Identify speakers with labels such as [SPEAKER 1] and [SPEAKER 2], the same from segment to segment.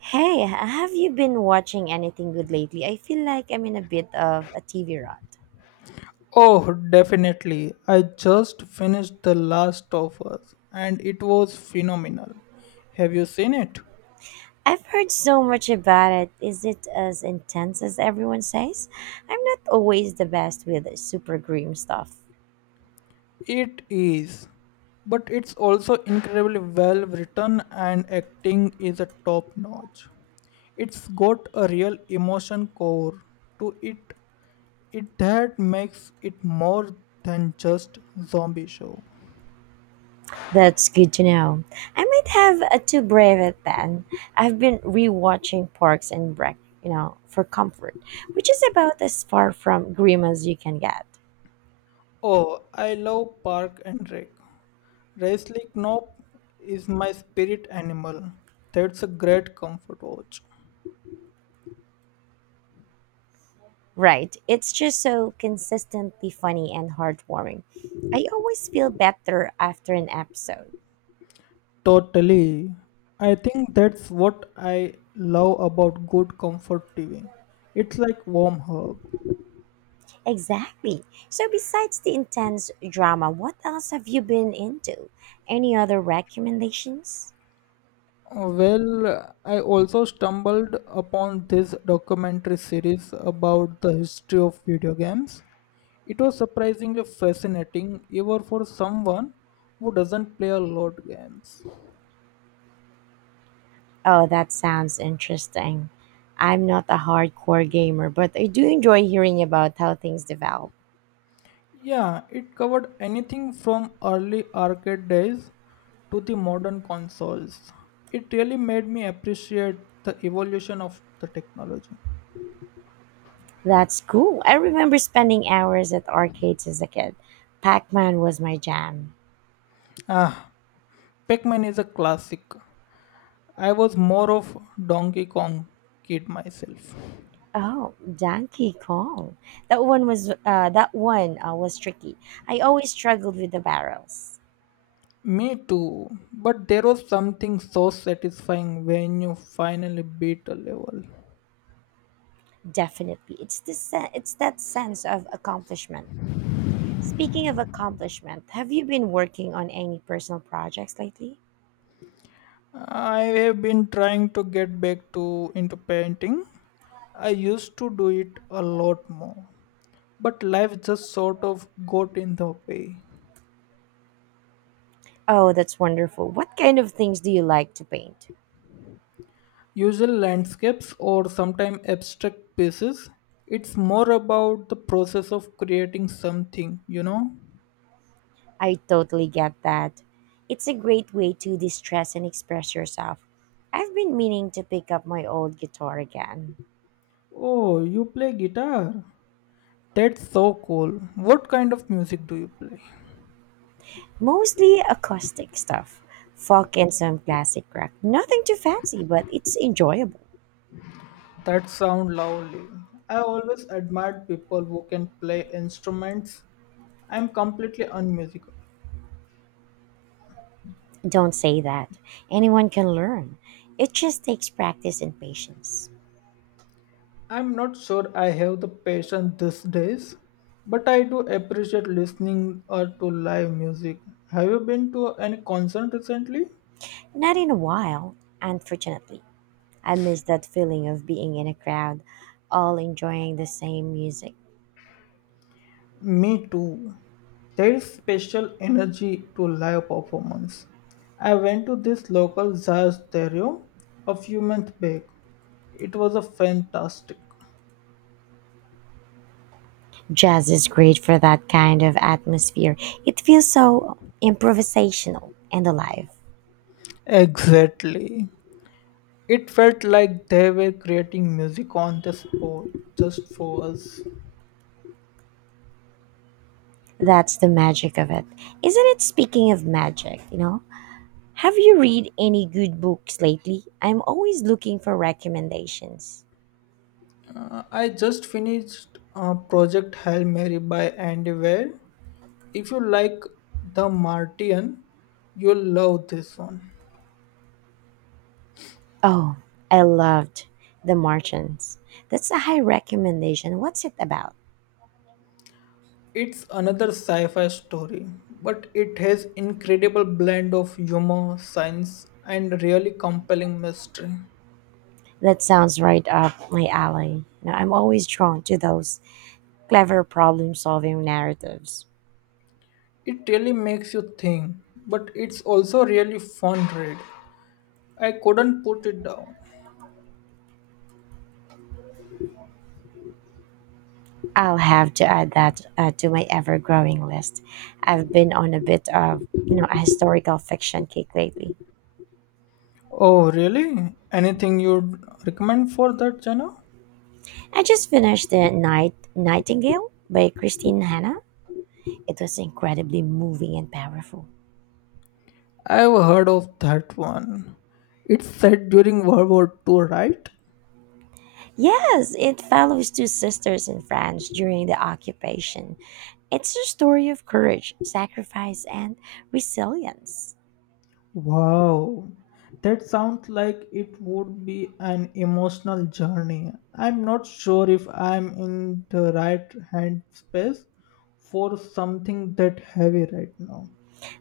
[SPEAKER 1] Hey, have you been watching anything good lately? I feel like I'm in a bit of a TV rut.
[SPEAKER 2] Oh, definitely. I just finished The Last of Us and it was phenomenal. Have you seen it?
[SPEAKER 1] I've heard so much about it. Is it as intense as everyone says? I'm not always the best with super grim stuff.
[SPEAKER 2] It is. But it's also incredibly well written and acting is a top notch. It's got a real emotion core to it. It that makes it more than just zombie show.
[SPEAKER 1] That's good to know. I might have a too brave it then. I've been rewatching Parks and Rec, for comfort, which is about as far from grim as you can get.
[SPEAKER 2] Oh, I love park and rec. Racely Knop is my spirit animal. That's a great comfort watch.
[SPEAKER 1] Right. It's just so consistently funny and heartwarming. I always feel better after an episode.
[SPEAKER 2] Totally. I think that's what I love about good comfort TV. It's like warm hug.
[SPEAKER 1] Exactly. So, besides the intense drama, what else have you been into? Any other recommendations?
[SPEAKER 2] Well, I also stumbled upon this documentary series about the history of video games. It was surprisingly fascinating, even for someone who doesn't play a lot games.
[SPEAKER 1] Oh, that sounds interesting. I'm not a hardcore gamer, but I do enjoy hearing about how things develop.
[SPEAKER 2] Yeah, it covered anything from early arcade days to the modern consoles. It really made me appreciate the evolution of the technology.
[SPEAKER 1] That's cool. I remember spending hours at arcades as a kid. Pac Man was my jam.
[SPEAKER 2] Ah, Pac-Man is a classic. I was more of Donkey Kong kid myself.
[SPEAKER 1] Oh, Donkey Kong. That one was tricky. I always struggled with the barrels.
[SPEAKER 2] Me too, but there was something so satisfying when you finally beat a level.
[SPEAKER 1] Definitely, it's that sense of accomplishment. Speaking of accomplishment, have you been working on any personal projects lately?
[SPEAKER 2] I have been trying to get back to into painting. I used to do it a lot more, but life just sort of got in the way.
[SPEAKER 1] Oh, that's wonderful. What kind of things do you like to paint?
[SPEAKER 2] Usual landscapes or sometimes abstract pieces. It's more about the process of creating something.
[SPEAKER 1] I totally get that. It's a great way to distress and express yourself. I've been meaning to pick up my old guitar again.
[SPEAKER 2] Oh, you play guitar? That's so cool. What kind of music do you play?
[SPEAKER 1] Mostly acoustic stuff, folk and some classic rock. Nothing too fancy, but it's enjoyable.
[SPEAKER 2] That sound lovely. I always admired people who can play instruments. I'm completely unmusical.
[SPEAKER 1] Don't say that. Anyone can learn. It just takes practice and patience.
[SPEAKER 2] I'm not sure I have the patience these days, but I do appreciate listening or to live music. Have you been to any concert recently?
[SPEAKER 1] Not in a while, unfortunately. I miss that feeling of being in a crowd, all enjoying the same music.
[SPEAKER 2] Me too. There is special energy to live performance. I went to this local jazz stereo a few months back. It was a fantastic.
[SPEAKER 1] Jazz is great for that kind of atmosphere. It feels so improvisational and alive.
[SPEAKER 2] Exactly. It felt like they were creating music on the spot just for us.
[SPEAKER 1] That's the magic of it. Isn't it? Speaking of magic, have you read any good books lately? I'm always looking for recommendations.
[SPEAKER 2] I just finished Project Hail Mary by Andy Weir. If you like The Martian, you'll love this one.
[SPEAKER 1] Oh, I loved The Martians. That's a high recommendation. What's it about?
[SPEAKER 2] It's another sci-fi story, but it has incredible blend of humor, science, and really compelling mystery.
[SPEAKER 1] That sounds right up my alley. Now, I'm always drawn to those clever problem solving narratives.
[SPEAKER 2] It really makes you think, but it's also really fun read. I couldn't put it down.
[SPEAKER 1] I'll have to add that to my ever growing list. I've been on a bit of a historical fiction kick lately.
[SPEAKER 2] Oh, really? Anything you'd recommend for that genre?
[SPEAKER 1] I just finished The Night Nightingale by Christine Hanna. It was incredibly moving and powerful.
[SPEAKER 2] I've heard of that one. It's set during World War II, right?
[SPEAKER 1] Yes, it follows two sisters in France during the occupation. It's a story of courage, sacrifice, and resilience.
[SPEAKER 2] Wow. That sounds like it would be an emotional journey. I'm not sure if I'm in the right hand space for something that heavy right now.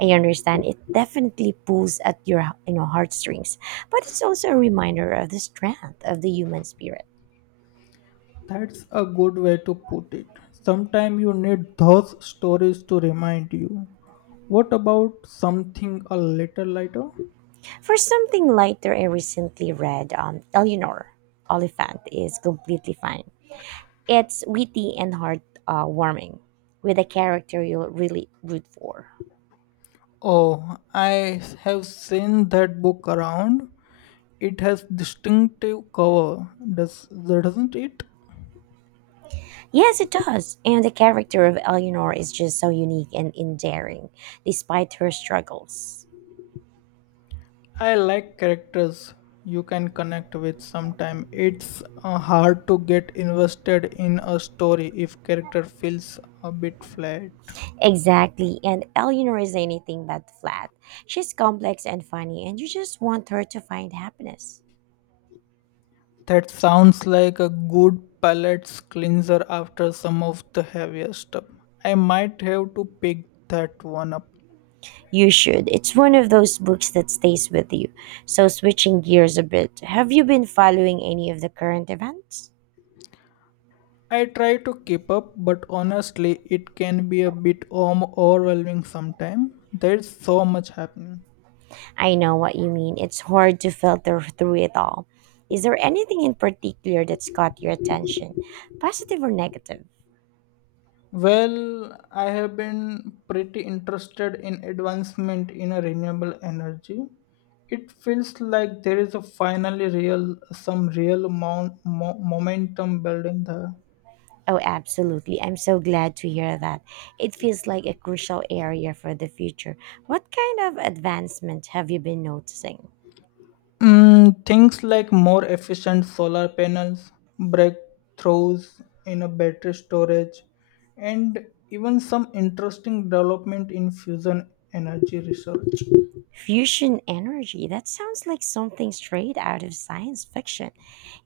[SPEAKER 1] I understand it definitely pulls at your heartstrings, but it's also a reminder of the strength of the human spirit.
[SPEAKER 2] That's a good way to put it. Sometimes you need those stories to remind you. What about something a little lighter?
[SPEAKER 1] For something lighter, I recently read Eleanor Oliphant is completely fine. It's witty and heartwarming with a character you'll really root for.
[SPEAKER 2] Oh, I have seen that book around. It has distinctive cover, doesn't it?
[SPEAKER 1] Yes, it does. And the character of Eleanor is just so unique and endearing despite her struggles.
[SPEAKER 2] I like characters you can connect with sometimes. It's hard to get invested in a story if character feels a bit flat.
[SPEAKER 1] Exactly. And Eleanor is anything but flat. She's complex and funny, and you just want her to find happiness.
[SPEAKER 2] That sounds like a good palate cleanser after some of the heavier stuff. I might have to pick that one up.
[SPEAKER 1] You should. It's one of those books that stays with you. So, switching gears a bit, have you been following any of the current events?
[SPEAKER 2] I try to keep up, but honestly, it can be a bit overwhelming sometimes. There's so much happening.
[SPEAKER 1] I know what you mean. It's hard to filter through it all. Is there anything in particular that's caught your attention, positive or negative?
[SPEAKER 2] Well, I have been pretty interested in advancement in a renewable energy. It feels like there is a finally real some real amount momentum building there.
[SPEAKER 1] Oh, absolutely. I'm so glad to hear that. It feels like a crucial area for the future. What kind of advancement have you been noticing?
[SPEAKER 2] Things like more efficient solar panels, breakthroughs in a battery storage, and even some interesting development in fusion energy research.
[SPEAKER 1] Fusion energy, that sounds like something straight out of science fiction.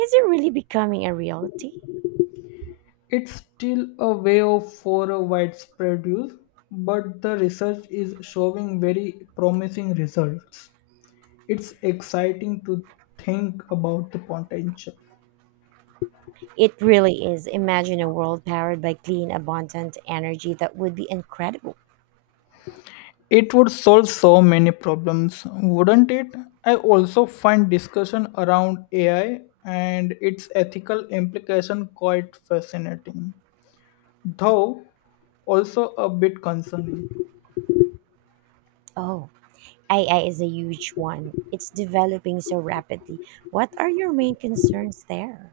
[SPEAKER 1] Is it really becoming a reality?
[SPEAKER 2] It's still a way of for a widespread use, but the research is showing very promising results. It's exciting to think about the potential.
[SPEAKER 1] It really is. Imagine a world powered by clean, abundant energy. That would be incredible.
[SPEAKER 2] It would solve so many problems, wouldn't it? I also find discussion around AI and its ethical implication quite fascinating, though also a bit concerning.
[SPEAKER 1] Oh, AI is a huge one. It's developing so rapidly. What are your main concerns there?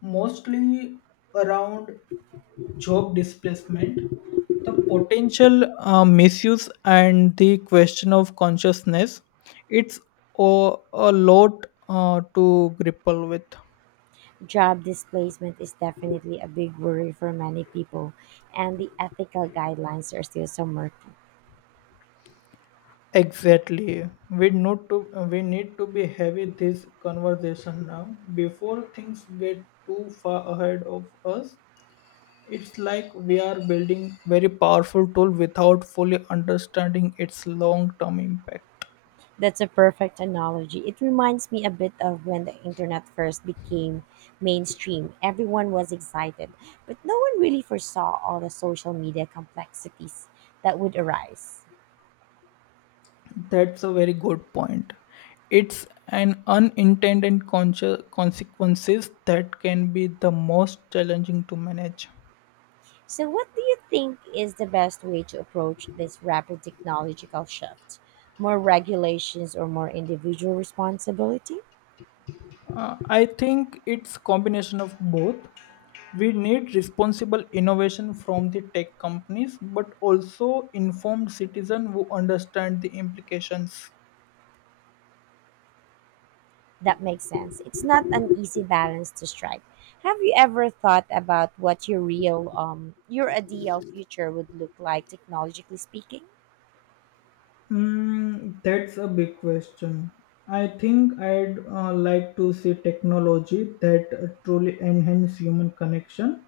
[SPEAKER 2] Mostly around job displacement, the potential misuse, and the question of consciousness. It's a lot to grapple with.
[SPEAKER 1] Job displacement is definitely a big worry for many people, and the ethical guidelines are still so murky.
[SPEAKER 2] Exactly. We need to be having this conversation now before things get too far ahead of us. It's like we are building very powerful tool without fully understanding its long-term impact.
[SPEAKER 1] That's a perfect analogy. It reminds me a bit of when the internet first became mainstream. Everyone was excited, but no one really foresaw all the social media complexities that would arise.
[SPEAKER 2] That's a very good point. It's an unintended conscious consequences that can be the most challenging to manage.
[SPEAKER 1] So, what do you think is the best way to approach this rapid technological shift? More regulations or more individual responsibility?
[SPEAKER 2] I think it's combination of both. We need responsible innovation from the tech companies, but also informed citizens who understand the implications.
[SPEAKER 1] That makes sense. It's not an easy balance to strike. Have you ever thought about what your ideal future would look like technologically speaking?
[SPEAKER 2] That's a big question. I think I'd like to see technology that truly enhance human connection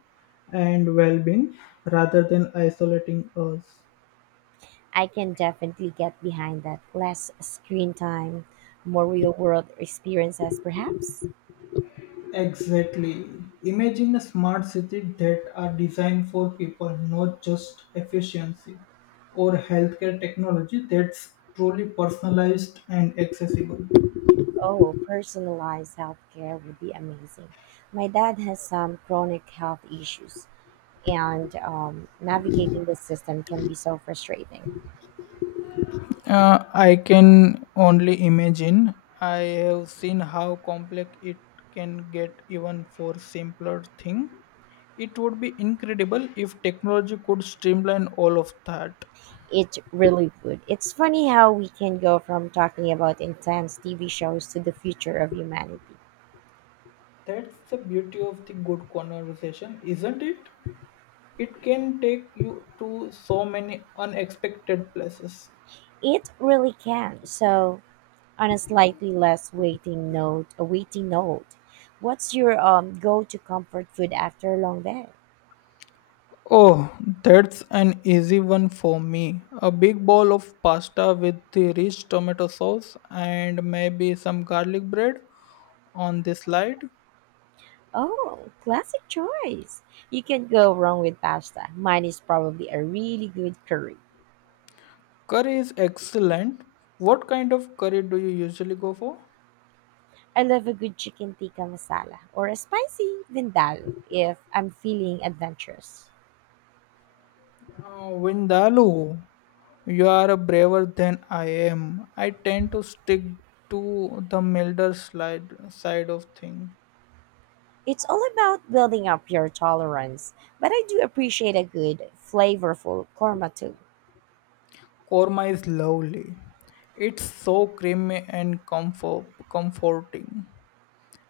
[SPEAKER 2] and well-being rather than isolating us.
[SPEAKER 1] I can definitely get behind that. Less screen time, more real world experiences perhaps.
[SPEAKER 2] Exactly. Imagine a smart city that are designed for people, not just efficiency or healthcare technology that's truly personalized and accessible.
[SPEAKER 1] Oh, personalized healthcare would be amazing. My dad has some chronic health issues and navigating the system can be so frustrating.
[SPEAKER 2] I can only imagine. I have seen how complex it can get even for simpler thing. It would be incredible if technology could streamline all of that.
[SPEAKER 1] It really would. It's funny how we can go from talking about intense TV shows to the future of humanity.
[SPEAKER 2] That's the beauty of the good conversation, isn't it? It can take you to so many unexpected places.
[SPEAKER 1] It really can. So, on a slightly less waiting note, a waiting note, what's your go-to comfort food after a long day?
[SPEAKER 2] Oh, that's an easy one for me. A big bowl of pasta with the rich tomato sauce and maybe some garlic bread on the slide.
[SPEAKER 1] Oh, classic choice. You can't go wrong with pasta. Mine is probably a really good curry.
[SPEAKER 2] Curry is excellent. What kind of curry do you usually go for?
[SPEAKER 1] I love a good chicken tikka masala or a spicy vindaloo if I'm feeling adventurous.
[SPEAKER 2] Vindaloo, you are braver than I am. I tend to stick to the milder slide side of thing.
[SPEAKER 1] It's all about building up your tolerance, but I do appreciate a good, flavorful korma too.
[SPEAKER 2] Korma is lovely. It's so creamy and comforting.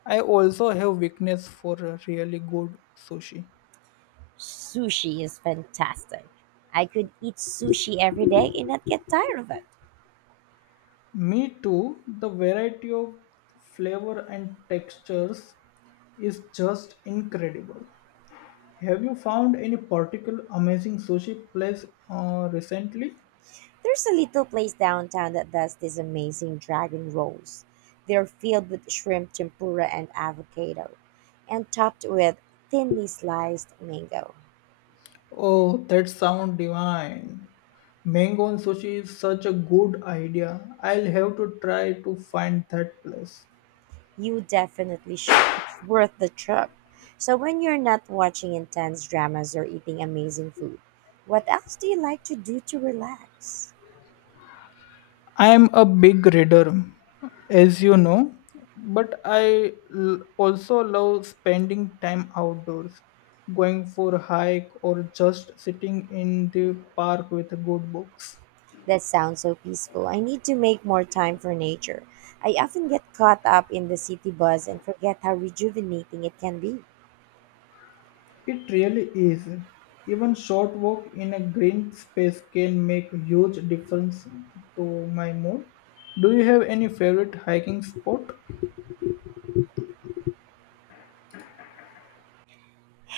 [SPEAKER 2] I also have weakness for a really good sushi.
[SPEAKER 1] Sushi is fantastic. I could eat sushi every day and not get tired of it.
[SPEAKER 2] Me too. The variety of flavor and textures is just incredible. Have you found any particular amazing sushi place recently?
[SPEAKER 1] There's a little place downtown that does these amazing dragon rolls. They're filled with shrimp tempura and avocado, and topped with thinly sliced mango.
[SPEAKER 2] Oh, that sound divine. Mango and sushi is such a good idea. I'll have to try to find that place.
[SPEAKER 1] You definitely should. It's worth the trip. So, when you're not watching intense dramas or eating amazing food, what else do you like to do to relax?
[SPEAKER 2] I am a big reader, as you know, but I also love spending time outdoors, going for a hike, or just sitting in the park with good books.
[SPEAKER 1] That sounds so peaceful. I need to make more time for nature. I often get caught up in the city buzz and forget how rejuvenating it can be.
[SPEAKER 2] It really is. Even short walk in a green space can make huge difference to my mood. Do you have any favorite hiking spot?